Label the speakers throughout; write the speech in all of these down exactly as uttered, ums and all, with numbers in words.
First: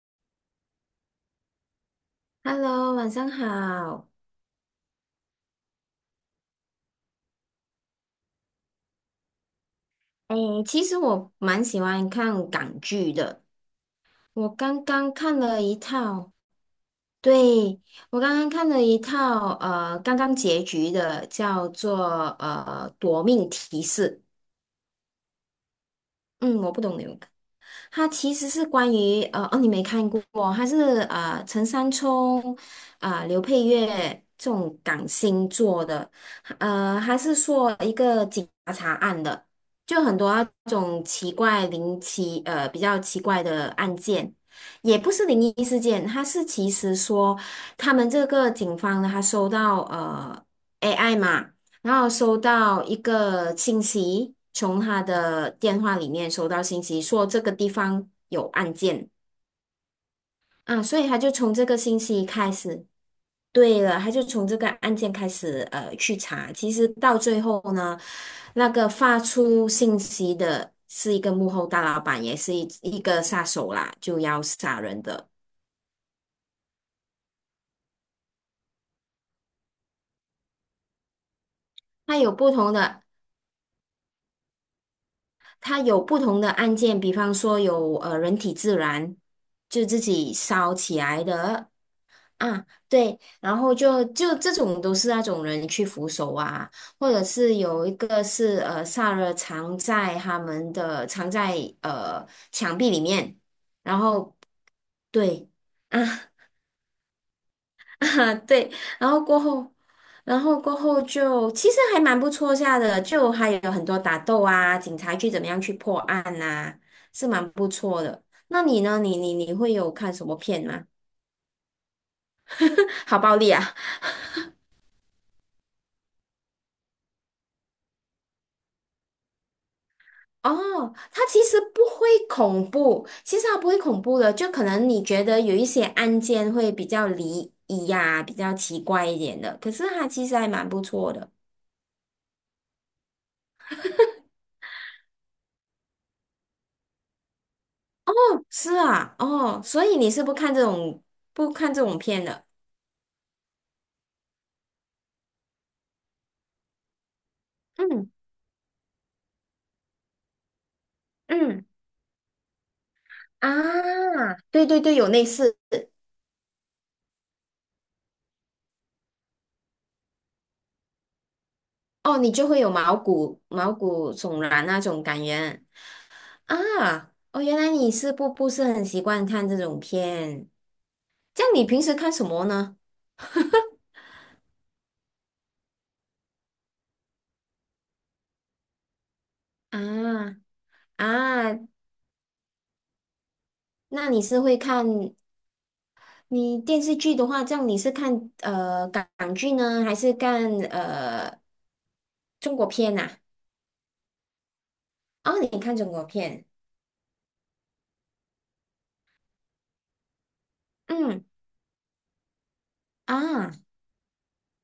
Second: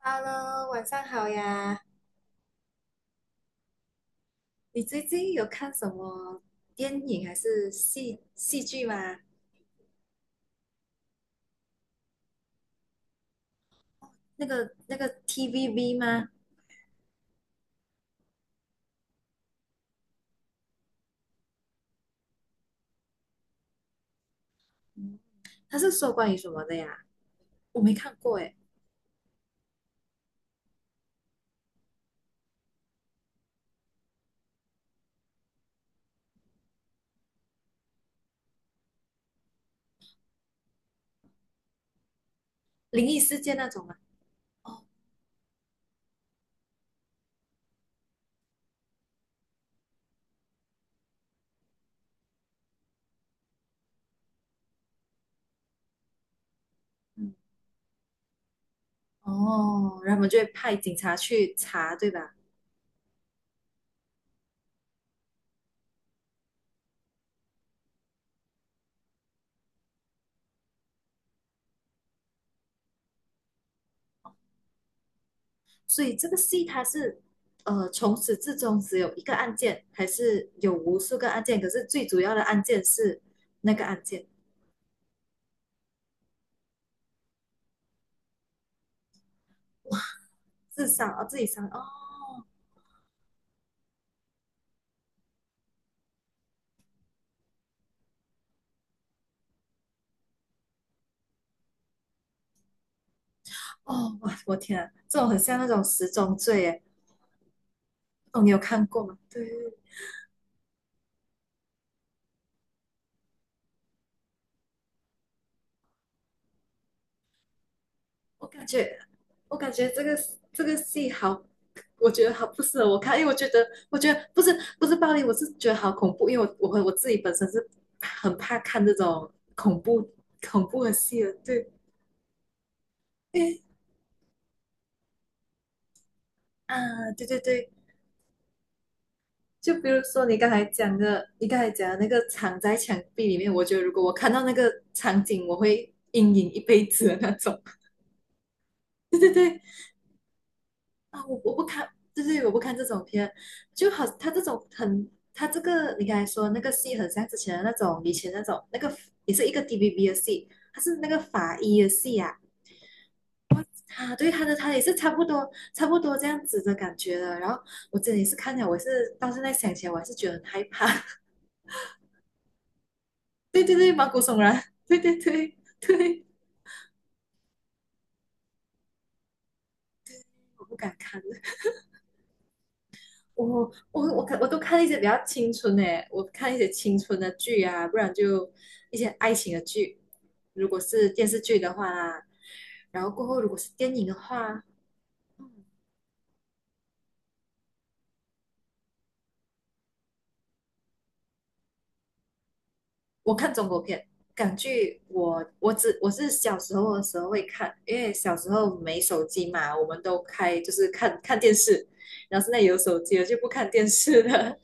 Speaker 1: Hello，晚上好呀！
Speaker 2: Hello，晚上好。
Speaker 1: 你最近有看什么电影还是戏戏剧吗？
Speaker 2: 哎，其实我蛮喜欢看港剧的。
Speaker 1: 那
Speaker 2: 我
Speaker 1: 个
Speaker 2: 刚
Speaker 1: 那个
Speaker 2: 刚看了一
Speaker 1: T V B 吗？
Speaker 2: 套，对，我刚刚看了一套，呃，刚刚结局的，叫做呃《夺命提示》。
Speaker 1: 他是说关于什
Speaker 2: 嗯，
Speaker 1: 么
Speaker 2: 我
Speaker 1: 的
Speaker 2: 不懂你
Speaker 1: 呀？
Speaker 2: 有
Speaker 1: 我没
Speaker 2: 它
Speaker 1: 看
Speaker 2: 其
Speaker 1: 过
Speaker 2: 实
Speaker 1: 诶，
Speaker 2: 是关于呃哦，你没看过哦。它是呃陈山聪啊、刘佩玥这种港星做的。呃，它是说一个警察案的，就很多那种奇怪灵奇呃比较
Speaker 1: 灵异
Speaker 2: 奇
Speaker 1: 事
Speaker 2: 怪
Speaker 1: 件那
Speaker 2: 的
Speaker 1: 种吗？
Speaker 2: 案件。
Speaker 1: 哦，
Speaker 2: 也不是灵异事件，它是其实说他们这个警方呢，他收到呃 A I 嘛，然后收到一个信息，从他的电话里面收到信息，说
Speaker 1: 嗯，
Speaker 2: 这个地方有案件
Speaker 1: 哦，然后我们就会派
Speaker 2: 啊，
Speaker 1: 警
Speaker 2: 所以
Speaker 1: 察
Speaker 2: 他就从
Speaker 1: 去
Speaker 2: 这个
Speaker 1: 查，
Speaker 2: 信
Speaker 1: 对
Speaker 2: 息
Speaker 1: 吧？
Speaker 2: 开始。对了，他就从这个案件开始呃去查，其实到最后呢，那个发出信息的是一个幕后大老板，也是一一个杀手啦，就要杀人的。
Speaker 1: 所以这个戏它是呃从始至终只有一个案件，还是有无数个案件？可是最
Speaker 2: 他
Speaker 1: 主
Speaker 2: 有
Speaker 1: 要的
Speaker 2: 不
Speaker 1: 案
Speaker 2: 同
Speaker 1: 件
Speaker 2: 的，
Speaker 1: 是那个案件，
Speaker 2: 他有不同的案件，比方说有呃人体自燃，就自己烧
Speaker 1: 自
Speaker 2: 起
Speaker 1: 杀
Speaker 2: 来
Speaker 1: 哦，自己杀
Speaker 2: 的。
Speaker 1: 哦，
Speaker 2: 啊，对，然后就就这种都是那种人去扶手啊，或者是有一个是呃萨勒藏在他们的藏在呃墙壁里面，然
Speaker 1: 哦，
Speaker 2: 后
Speaker 1: 哇，我天啊，这种很
Speaker 2: 对
Speaker 1: 像那种
Speaker 2: 啊
Speaker 1: 十 宗罪耶。
Speaker 2: 啊，
Speaker 1: 哦，你有
Speaker 2: 对，
Speaker 1: 看过
Speaker 2: 然
Speaker 1: 吗？
Speaker 2: 后过
Speaker 1: 对，
Speaker 2: 后，然后过后就其实还蛮不错下的，就还有很多打斗啊，警察去怎么样去破案呐，是蛮不错的。
Speaker 1: 我
Speaker 2: 那
Speaker 1: 感
Speaker 2: 你
Speaker 1: 觉，
Speaker 2: 呢？你你你
Speaker 1: 我感
Speaker 2: 会
Speaker 1: 觉
Speaker 2: 有
Speaker 1: 这
Speaker 2: 看
Speaker 1: 个
Speaker 2: 什么
Speaker 1: 这
Speaker 2: 片
Speaker 1: 个
Speaker 2: 吗？
Speaker 1: 戏好，我觉得好不适合我 看，
Speaker 2: 好
Speaker 1: 因为我
Speaker 2: 暴
Speaker 1: 觉
Speaker 2: 力
Speaker 1: 得，
Speaker 2: 啊！
Speaker 1: 我觉得不是不是暴力，我是觉得好恐怖，因为我我我自己本身是很怕看这种恐怖恐怖的
Speaker 2: 哦，
Speaker 1: 戏
Speaker 2: 它
Speaker 1: 的。
Speaker 2: 其实
Speaker 1: 对，
Speaker 2: 不会恐怖，其实它
Speaker 1: 诶
Speaker 2: 不会恐怖的，就可能你觉得有一些案件会比较
Speaker 1: 啊，对对
Speaker 2: 离
Speaker 1: 对，
Speaker 2: 异呀、比较奇怪一点的，可
Speaker 1: 就
Speaker 2: 是
Speaker 1: 比如
Speaker 2: 它
Speaker 1: 说
Speaker 2: 其实
Speaker 1: 你
Speaker 2: 还
Speaker 1: 刚才
Speaker 2: 蛮不
Speaker 1: 讲
Speaker 2: 错
Speaker 1: 的，
Speaker 2: 的。
Speaker 1: 你刚才讲的那个藏在墙壁里面，我觉得如果我看到那个场景，我会阴影一辈子的那种。
Speaker 2: 是 啊。
Speaker 1: 对对对，
Speaker 2: 哦，所以你是不看这种
Speaker 1: 啊，我
Speaker 2: 不
Speaker 1: 我不
Speaker 2: 看这
Speaker 1: 看，
Speaker 2: 种
Speaker 1: 就
Speaker 2: 片的？
Speaker 1: 是我不看这种片，就好，他这种很，他这个你刚才说那个戏，很像之前的那种，
Speaker 2: 嗯
Speaker 1: 以前那种那个也是一个 D V B 的戏，他是那个法
Speaker 2: 嗯。
Speaker 1: 医的戏啊，
Speaker 2: 啊，
Speaker 1: 哇啊，对，他的
Speaker 2: 对
Speaker 1: 他
Speaker 2: 对
Speaker 1: 也是
Speaker 2: 对，有
Speaker 1: 差不
Speaker 2: 类
Speaker 1: 多
Speaker 2: 似。
Speaker 1: 差不多这样子的感觉的。然后我真的也是看了，我是到现在想起来，我还是觉得很害怕。
Speaker 2: 哦，你就会有毛骨
Speaker 1: 对
Speaker 2: 毛
Speaker 1: 对对，毛
Speaker 2: 骨
Speaker 1: 骨悚
Speaker 2: 悚
Speaker 1: 然，
Speaker 2: 然那
Speaker 1: 对
Speaker 2: 种
Speaker 1: 对
Speaker 2: 感
Speaker 1: 对
Speaker 2: 觉
Speaker 1: 对，
Speaker 2: 啊。哦，原来你是不不是很习惯看这种片，
Speaker 1: 我不敢看。
Speaker 2: 这样你平时看什么呢？
Speaker 1: 我我我看我都看一些比较青春的，我看一些青春的剧啊，不然就一些爱情的剧。
Speaker 2: 啊。
Speaker 1: 如果是电视剧
Speaker 2: 啊，
Speaker 1: 的话啦，然后过后如果是电影
Speaker 2: 那
Speaker 1: 的
Speaker 2: 你是会
Speaker 1: 话，
Speaker 2: 看
Speaker 1: 嗯
Speaker 2: 你电视剧的话，这样你是看呃港港剧呢，还是看呃中国片呐？
Speaker 1: 我看中国片，港剧
Speaker 2: 哦，
Speaker 1: 我
Speaker 2: 你
Speaker 1: 我
Speaker 2: 看中
Speaker 1: 只
Speaker 2: 国
Speaker 1: 我是
Speaker 2: 片。
Speaker 1: 小时候的时候会看，因为小时候没手机嘛，我们都开就是看
Speaker 2: 嗯
Speaker 1: 看电视，然后现在有手机了就不
Speaker 2: 啊
Speaker 1: 看电视了。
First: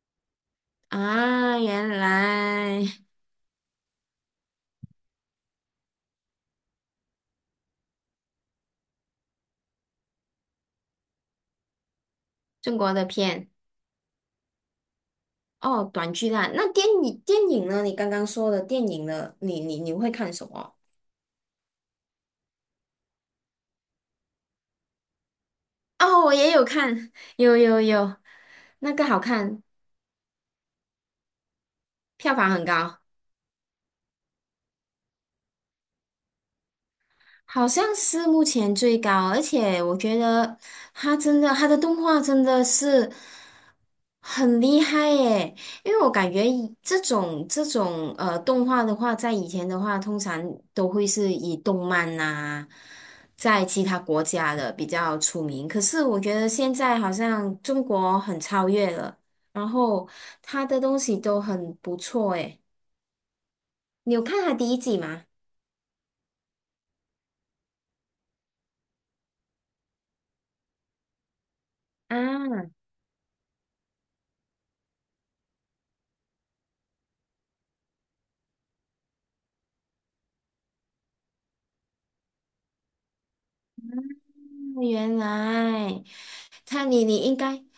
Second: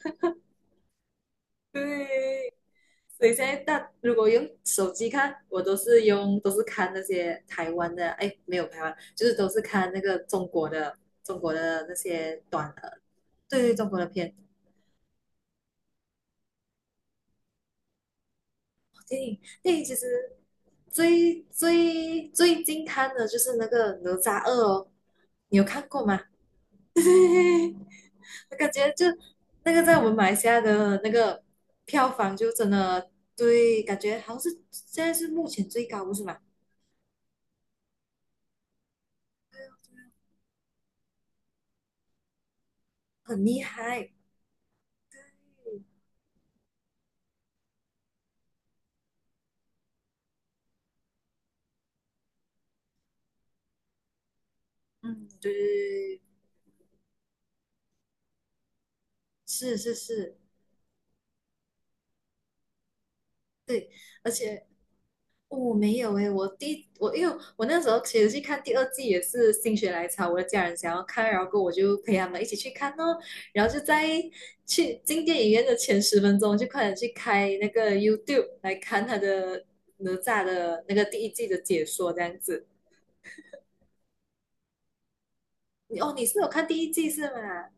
Speaker 2: 啊，原
Speaker 1: 对，
Speaker 2: 来
Speaker 1: 所以现在大如果用手机看，我都是用都是看那些台湾的，哎，没有台湾，就是都是看那个中国的中国的那些短
Speaker 2: 中国
Speaker 1: 的，
Speaker 2: 的片。
Speaker 1: 对对，中国的片。
Speaker 2: 哦，短剧啦。那电影电影呢？你刚刚说的电影
Speaker 1: 电
Speaker 2: 呢？
Speaker 1: 影
Speaker 2: 你
Speaker 1: 电
Speaker 2: 你
Speaker 1: 影
Speaker 2: 你
Speaker 1: 其
Speaker 2: 会看
Speaker 1: 实
Speaker 2: 什么？
Speaker 1: 最最最近看的就是那个《哪吒二》哦，你有看过吗？
Speaker 2: 哦，我也有
Speaker 1: 对，
Speaker 2: 看，有有有，
Speaker 1: 我感觉
Speaker 2: 那
Speaker 1: 就
Speaker 2: 个好看。
Speaker 1: 那个在我们马来西亚的那个票房
Speaker 2: 票房
Speaker 1: 就
Speaker 2: 很
Speaker 1: 真
Speaker 2: 高。
Speaker 1: 的对，感觉好像是现在是目前最高，不是吗？
Speaker 2: 好像是目前最高，而且我觉得他真的，他的动画真的是
Speaker 1: 很厉害。
Speaker 2: 很厉害耶！因为我感觉以这种这种呃动画的话，在以前的话，通常都会是以动漫呐，在其他国家的比较
Speaker 1: 嗯，
Speaker 2: 出
Speaker 1: 对
Speaker 2: 名。可是我
Speaker 1: 对对，
Speaker 2: 觉得现在好像中国很超越了。然
Speaker 1: 是是
Speaker 2: 后
Speaker 1: 是，
Speaker 2: 他的东西都很不错诶。
Speaker 1: 对，
Speaker 2: 你有
Speaker 1: 而
Speaker 2: 看他
Speaker 1: 且
Speaker 2: 第一季吗？
Speaker 1: 我。哦我没有诶，我第我因为我那时候其实去看第二季也是心血来潮，我的家人想要看，然后我就陪他们一起去
Speaker 2: 啊，
Speaker 1: 看哦，然后就在去进电影院的前十分钟就快点去开那个 YouTube 来看他的哪吒的那个第一季的解说这样子。
Speaker 2: 原
Speaker 1: 你
Speaker 2: 来。
Speaker 1: 哦，你是有看第
Speaker 2: 看
Speaker 1: 一
Speaker 2: 你，
Speaker 1: 季
Speaker 2: 你
Speaker 1: 是
Speaker 2: 应该，
Speaker 1: 吗？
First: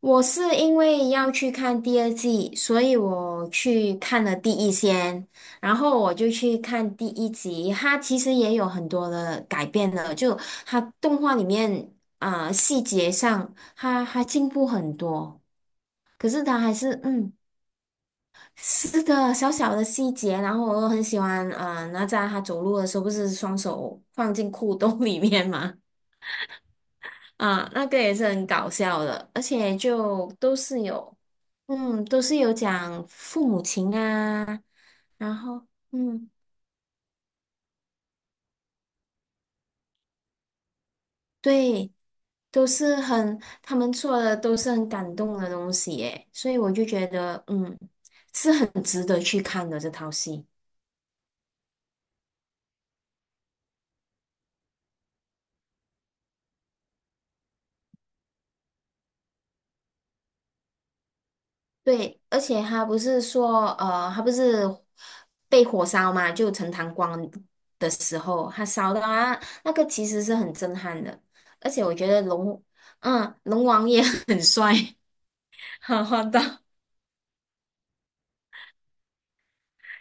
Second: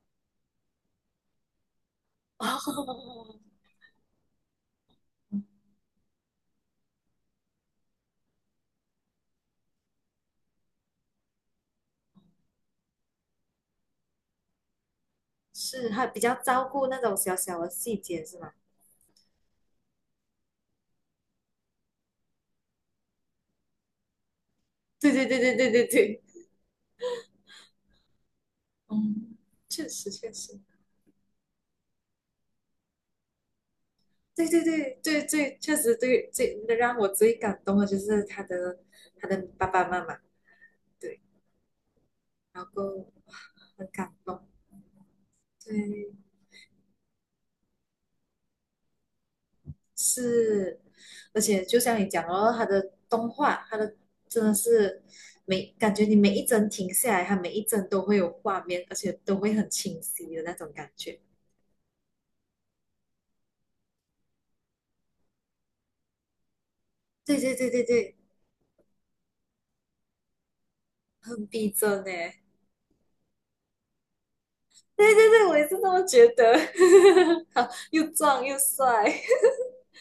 Speaker 2: 我是因为要去看第二季，所以
Speaker 1: 哦，
Speaker 2: 我去看了第一先。然后我就去看第一集，它其实也有很多的改变了，就它动画里面啊、细节上，他还进步很多。
Speaker 1: 是，还比
Speaker 2: 可
Speaker 1: 较
Speaker 2: 是他
Speaker 1: 照
Speaker 2: 还
Speaker 1: 顾那
Speaker 2: 是
Speaker 1: 种
Speaker 2: 嗯
Speaker 1: 小小的细节是吗？
Speaker 2: 是个小小的细节。然后我又很喜欢啊、呃哪吒他走路的时候不是双手放进裤兜
Speaker 1: 对
Speaker 2: 里
Speaker 1: 对对
Speaker 2: 面
Speaker 1: 对对
Speaker 2: 吗？
Speaker 1: 对对，
Speaker 2: 啊，那个也是很搞笑的，
Speaker 1: 嗯，
Speaker 2: 而且
Speaker 1: 确实
Speaker 2: 就
Speaker 1: 确
Speaker 2: 都
Speaker 1: 实，
Speaker 2: 是有。嗯，都是有讲父母情
Speaker 1: 对
Speaker 2: 啊。
Speaker 1: 对对对
Speaker 2: 然
Speaker 1: 对，
Speaker 2: 后，
Speaker 1: 确实对
Speaker 2: 嗯，
Speaker 1: 最让我最感动的就是他的他的爸爸妈妈，对，
Speaker 2: 对，
Speaker 1: 然
Speaker 2: 都是
Speaker 1: 后
Speaker 2: 很，他
Speaker 1: 很
Speaker 2: 们
Speaker 1: 感
Speaker 2: 做的
Speaker 1: 动，
Speaker 2: 都是很感动的东西
Speaker 1: 对，
Speaker 2: 耶。所以我就觉得，嗯，是很值得去看的这套戏。
Speaker 1: 是，而且就像你讲哦，他的动画，他的真的是每感觉你每一帧停下来，他每一帧都会有画面，而且都会很清晰的那种感觉，
Speaker 2: 对，而且他不是说，呃，他不是被火烧嘛，就陈塘关
Speaker 1: 对对对对
Speaker 2: 的
Speaker 1: 对，
Speaker 2: 时候，他烧到啊，那个其实是很震撼的。
Speaker 1: 很逼
Speaker 2: 而且我
Speaker 1: 真
Speaker 2: 觉
Speaker 1: 呢，
Speaker 2: 得龙，嗯，龙王也 很帅。
Speaker 1: 对对对，我也是这 么
Speaker 2: 好好
Speaker 1: 觉
Speaker 2: 的，
Speaker 1: 得。好，又壮又帅，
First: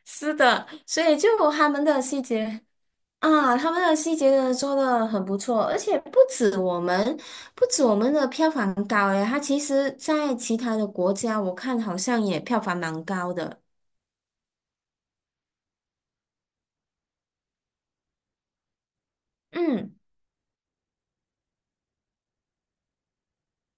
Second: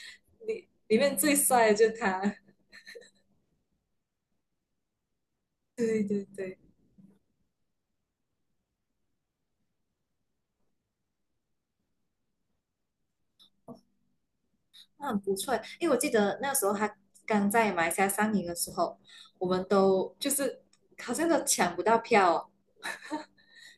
Speaker 2: 是 的。
Speaker 1: 里里
Speaker 2: 所
Speaker 1: 面
Speaker 2: 以就
Speaker 1: 最帅
Speaker 2: 他
Speaker 1: 的
Speaker 2: 们
Speaker 1: 就是
Speaker 2: 的细
Speaker 1: 他。
Speaker 2: 节啊，他们的细节真的做的很不错，而且
Speaker 1: 对
Speaker 2: 不
Speaker 1: 对
Speaker 2: 止
Speaker 1: 对，
Speaker 2: 我们，不止我们的票房高诶。它其实在其他的国家，我看好像也票房蛮高的。
Speaker 1: 那很不错。因为我记得那时候他刚在马来西亚上映的时候，我们
Speaker 2: 嗯，
Speaker 1: 都就是好像都抢不到票哦。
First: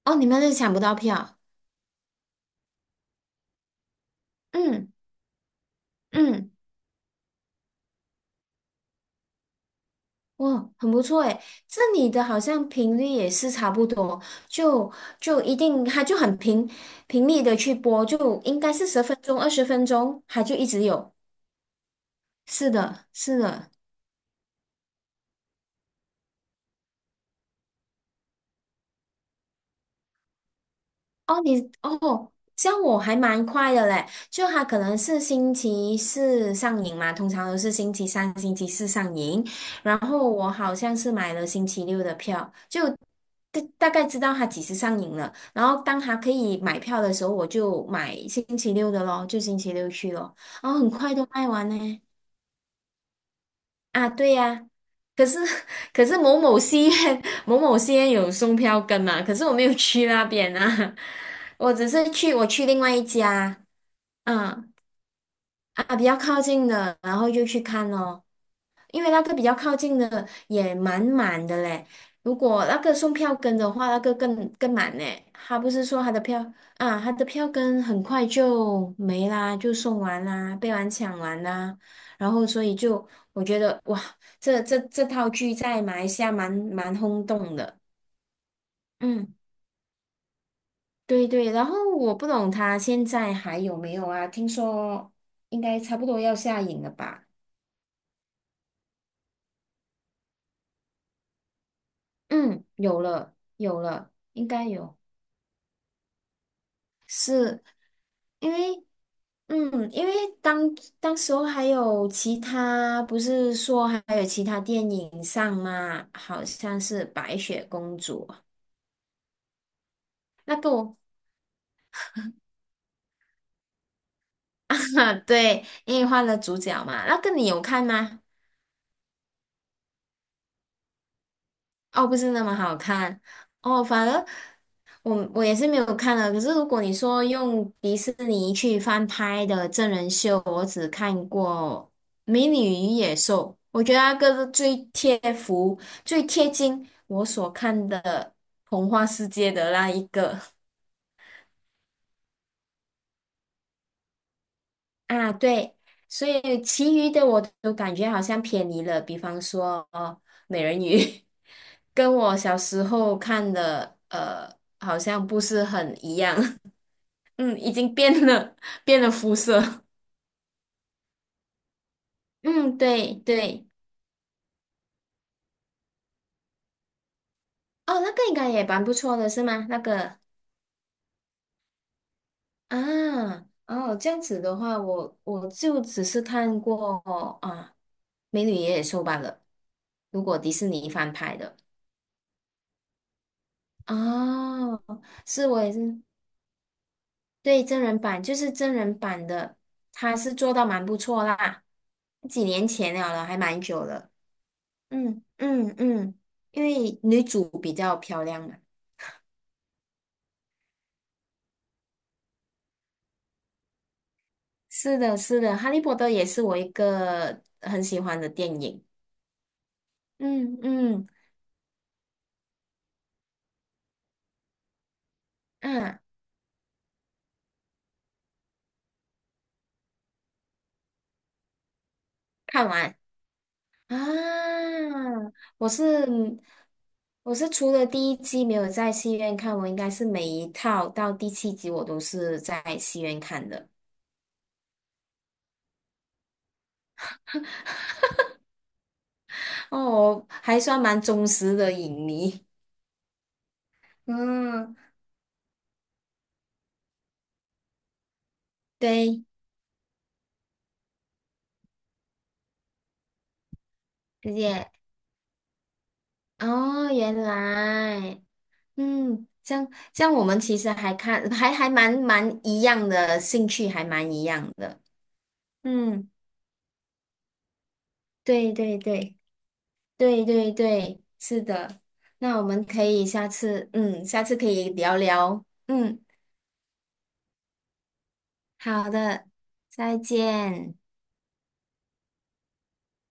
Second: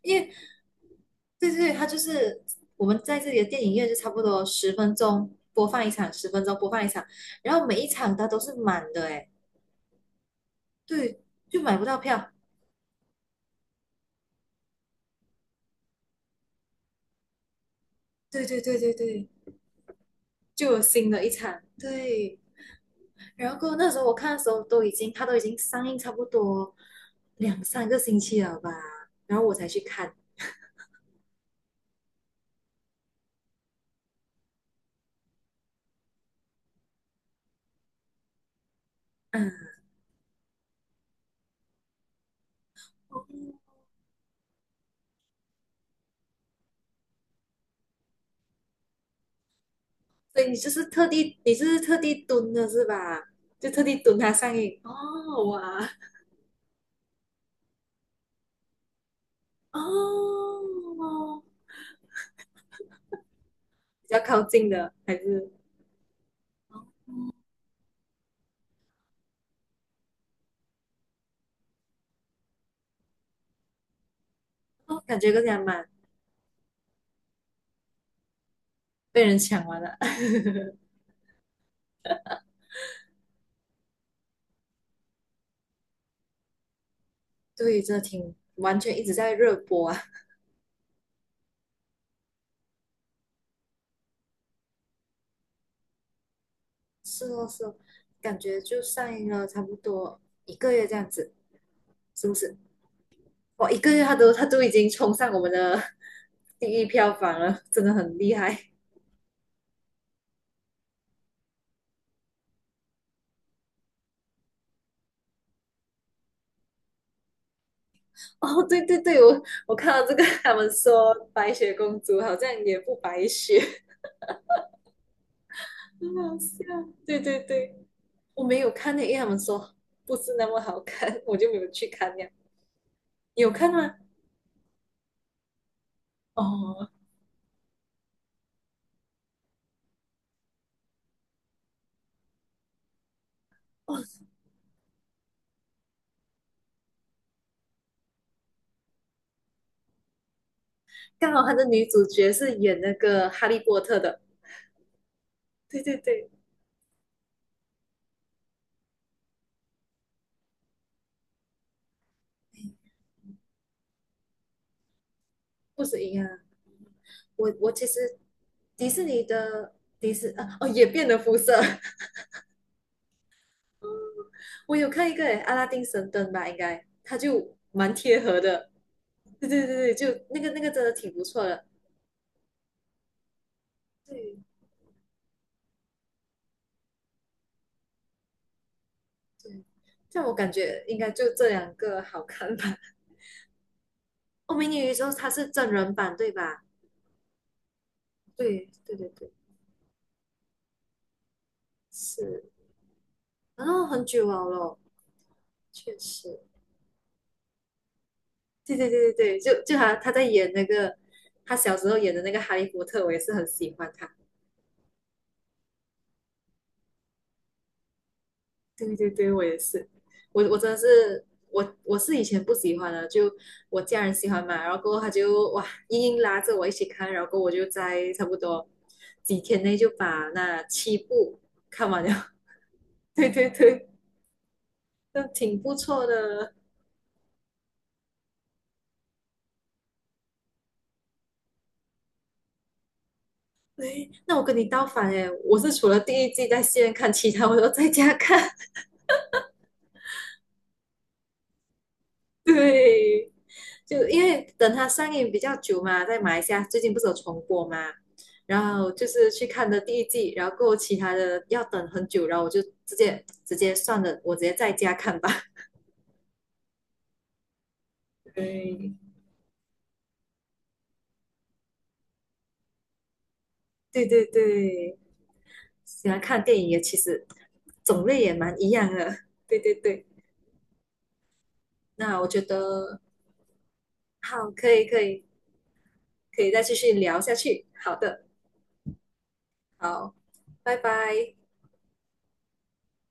Speaker 1: 因
Speaker 2: 哦，你
Speaker 1: 为
Speaker 2: 们是抢不到票。
Speaker 1: 对对对，他就是我们在这里的电影院就差不多十
Speaker 2: 嗯
Speaker 1: 分钟播放一场，十分
Speaker 2: 嗯，
Speaker 1: 钟播放一场，然后每一场它都是满的哎，
Speaker 2: 哇，很不错
Speaker 1: 对，
Speaker 2: 诶。
Speaker 1: 就买
Speaker 2: 这
Speaker 1: 不到
Speaker 2: 里的
Speaker 1: 票。
Speaker 2: 好像频率也是差不多，就就一定，它就很频频率的去播，就
Speaker 1: 对
Speaker 2: 应
Speaker 1: 对
Speaker 2: 该
Speaker 1: 对
Speaker 2: 是
Speaker 1: 对
Speaker 2: 十分
Speaker 1: 对，
Speaker 2: 钟、二十分钟，它就一
Speaker 1: 就有
Speaker 2: 直
Speaker 1: 新
Speaker 2: 有。
Speaker 1: 的一场，对。
Speaker 2: 是的，是
Speaker 1: 然
Speaker 2: 的。
Speaker 1: 后那时候我看的时候都已经，它都已经上映差不多两三个星期了吧，然后我才去看，
Speaker 2: 哦，你哦，像我还蛮快的嘞，就它可能是星期四上映嘛，通常都是星期三、星期四上映。
Speaker 1: 嗯，
Speaker 2: 然后我好像是买了星期六的票，就大大概知道它几时上映了。然后当它可以买票的时候，我就买星期六的咯，就星期六去咯。
Speaker 1: 所以你就
Speaker 2: 然后
Speaker 1: 是
Speaker 2: 很
Speaker 1: 特
Speaker 2: 快都
Speaker 1: 地，
Speaker 2: 卖
Speaker 1: 你就
Speaker 2: 完
Speaker 1: 是特
Speaker 2: 呢。
Speaker 1: 地蹲的是吧？就特地
Speaker 2: 啊，
Speaker 1: 蹲它
Speaker 2: 对
Speaker 1: 上
Speaker 2: 呀。
Speaker 1: 映。
Speaker 2: 可是
Speaker 1: 哦，哇，
Speaker 2: 可是某某戏院某某戏院有送票根嘛。可是我没有去那边啊。
Speaker 1: 哦，
Speaker 2: 我只是去我去另外一家。
Speaker 1: 比较靠近
Speaker 2: 嗯，
Speaker 1: 的还是，
Speaker 2: 啊，比较靠近的，然后就去看咯。因为那个比较靠近的也蛮满的嘞。如果那个送票根的话，那个更更满
Speaker 1: 哦，感
Speaker 2: 嘞。
Speaker 1: 觉更加
Speaker 2: 他不是
Speaker 1: 满，
Speaker 2: 说他的票啊，他的票根很快就
Speaker 1: 被
Speaker 2: 没
Speaker 1: 人
Speaker 2: 啦，
Speaker 1: 抢
Speaker 2: 就
Speaker 1: 完了。
Speaker 2: 送完啦，被 完抢完啦。然后所以就我觉得哇，这这这套剧在马来西亚蛮蛮轰动的。
Speaker 1: 对，这挺完全一直在
Speaker 2: 嗯，
Speaker 1: 热播啊。
Speaker 2: 对对。然后我不懂他现在还有没有啊？听说应该差不多要下映了
Speaker 1: 是
Speaker 2: 吧？
Speaker 1: 哦，是哦，感觉就上映了差不多一个月这样子，是不是？
Speaker 2: 嗯，有了
Speaker 1: 哇，一
Speaker 2: 有
Speaker 1: 个月
Speaker 2: 了，
Speaker 1: 他都他
Speaker 2: 应
Speaker 1: 都
Speaker 2: 该
Speaker 1: 已经
Speaker 2: 有。
Speaker 1: 冲上我们的 第一票房了，
Speaker 2: 是
Speaker 1: 真的很厉
Speaker 2: 因
Speaker 1: 害。
Speaker 2: 为嗯，因为当当时候还有其他，不是说还有其他电影上嘛，好像是《白雪公主》
Speaker 1: 哦，对对对，我我看到这个，他
Speaker 2: 那
Speaker 1: 们
Speaker 2: 个我。
Speaker 1: 说白雪公主好像也不白雪，
Speaker 2: 对，因为
Speaker 1: 很
Speaker 2: 换
Speaker 1: 好
Speaker 2: 了主
Speaker 1: 笑。
Speaker 2: 角嘛，那
Speaker 1: 对
Speaker 2: 个
Speaker 1: 对
Speaker 2: 你有
Speaker 1: 对，
Speaker 2: 看吗？
Speaker 1: 我没有看那，因为他们说不是那么好看，我就没有去
Speaker 2: 哦，不
Speaker 1: 看呀。
Speaker 2: 是那么好看。
Speaker 1: 你有看
Speaker 2: 哦，
Speaker 1: 吗？
Speaker 2: 反而我我也是没有看的。可是如果
Speaker 1: 哦
Speaker 2: 你说用迪士尼去翻拍的真人秀，我只看过《美女与野兽》。我觉
Speaker 1: 哦，
Speaker 2: 得那个是最贴服、最贴近我所看的童话世界的那一个。
Speaker 1: 刚好他的女主角是演那个哈利波特的。
Speaker 2: 啊，对。
Speaker 1: 对对
Speaker 2: 所
Speaker 1: 对，
Speaker 2: 以其余的我都感觉好像偏离了，比方说哦，美人鱼 跟我小时候看的呃，好像不是
Speaker 1: 不
Speaker 2: 很
Speaker 1: 止一
Speaker 2: 一
Speaker 1: 样
Speaker 2: 样。
Speaker 1: 啊。我
Speaker 2: 嗯，已
Speaker 1: 我其
Speaker 2: 经
Speaker 1: 实
Speaker 2: 变了，
Speaker 1: 迪
Speaker 2: 变
Speaker 1: 士
Speaker 2: 了
Speaker 1: 尼
Speaker 2: 肤色。
Speaker 1: 的迪士啊哦也变了肤色。
Speaker 2: 嗯，对对。
Speaker 1: 我有看一个诶，阿拉丁神灯吧，应该它就蛮
Speaker 2: 哦，那个
Speaker 1: 贴
Speaker 2: 应
Speaker 1: 合
Speaker 2: 该也
Speaker 1: 的。
Speaker 2: 蛮不错的，是
Speaker 1: 对
Speaker 2: 吗？
Speaker 1: 对
Speaker 2: 那
Speaker 1: 对对，就
Speaker 2: 个
Speaker 1: 那个那个真的挺不错的。
Speaker 2: 啊。哦，这样
Speaker 1: 对
Speaker 2: 子的话，我我就只是看过。啊，《美女与野兽》罢了，
Speaker 1: 对，
Speaker 2: 如
Speaker 1: 但我
Speaker 2: 果
Speaker 1: 感
Speaker 2: 迪士
Speaker 1: 觉
Speaker 2: 尼
Speaker 1: 应该
Speaker 2: 翻
Speaker 1: 就
Speaker 2: 拍
Speaker 1: 这
Speaker 2: 的。
Speaker 1: 两个好看吧。哦，美女
Speaker 2: 哦，
Speaker 1: 与野兽它
Speaker 2: 是
Speaker 1: 是
Speaker 2: 我
Speaker 1: 真
Speaker 2: 也
Speaker 1: 人
Speaker 2: 是。
Speaker 1: 版对吧？
Speaker 2: 对，真人版就是
Speaker 1: 对
Speaker 2: 真
Speaker 1: 对
Speaker 2: 人
Speaker 1: 对
Speaker 2: 版
Speaker 1: 对，
Speaker 2: 的，他是做到蛮不错啦。
Speaker 1: 是。
Speaker 2: 几年前了了，还蛮
Speaker 1: 然
Speaker 2: 久
Speaker 1: 后很
Speaker 2: 了。
Speaker 1: 久了咯，
Speaker 2: 嗯嗯
Speaker 1: 确
Speaker 2: 嗯，
Speaker 1: 实。
Speaker 2: 因为女主比较漂亮嘛。
Speaker 1: 对对对对对，就就他他在演那个他小时候演的那个哈利波特，我也是很喜欢他。
Speaker 2: 是的，是的，《哈利波特》也是我一个很喜欢的电影。
Speaker 1: 对对对，我也是，我
Speaker 2: 嗯
Speaker 1: 我真的
Speaker 2: 嗯
Speaker 1: 是我我是以前不喜欢的，就我家人喜欢嘛，然后过后他就哇
Speaker 2: 嗯，
Speaker 1: 硬硬拉着我一起看，然后过后我就在差不多几天内就把那七部看完了。
Speaker 2: 看完
Speaker 1: 对对对，
Speaker 2: 啊。
Speaker 1: 那挺
Speaker 2: 我
Speaker 1: 不错
Speaker 2: 是
Speaker 1: 的。
Speaker 2: 我是除了第一季没有在戏院看，我应该是每一套到第七集我都是在戏院看的。
Speaker 1: 对，那我跟你倒反诶，我是除了第一季在戏院看，其他我都在家看。
Speaker 2: 哦，还算蛮忠实的影迷。
Speaker 1: 对，就因为等
Speaker 2: 嗯，
Speaker 1: 它上映比较久嘛，在马来西亚最近不是有重播嘛，然后就
Speaker 2: 对，
Speaker 1: 是去看的第一季，然后过后其他的要等很久，然后我就直接直接算了，
Speaker 2: 直
Speaker 1: 我直接
Speaker 2: 接。
Speaker 1: 在家看吧。
Speaker 2: 哦，原来。
Speaker 1: 对，
Speaker 2: 嗯，这样这样，我们其实还看还还蛮蛮一样的兴趣，还
Speaker 1: 对
Speaker 2: 蛮一
Speaker 1: 对
Speaker 2: 样的。
Speaker 1: 对，
Speaker 2: 嗯，
Speaker 1: 喜欢看电影也其实种类也
Speaker 2: 对
Speaker 1: 蛮一
Speaker 2: 对
Speaker 1: 样
Speaker 2: 对
Speaker 1: 的。对对对，
Speaker 2: 对对对，是的。
Speaker 1: 那我
Speaker 2: 那
Speaker 1: 觉
Speaker 2: 我们可
Speaker 1: 得
Speaker 2: 以下次，嗯，下次可
Speaker 1: 好，
Speaker 2: 以
Speaker 1: 可以
Speaker 2: 聊
Speaker 1: 可以
Speaker 2: 聊。嗯，
Speaker 1: 可以再继续聊下去。好的，
Speaker 2: 好的，再
Speaker 1: 好，拜
Speaker 2: 见。
Speaker 1: 拜。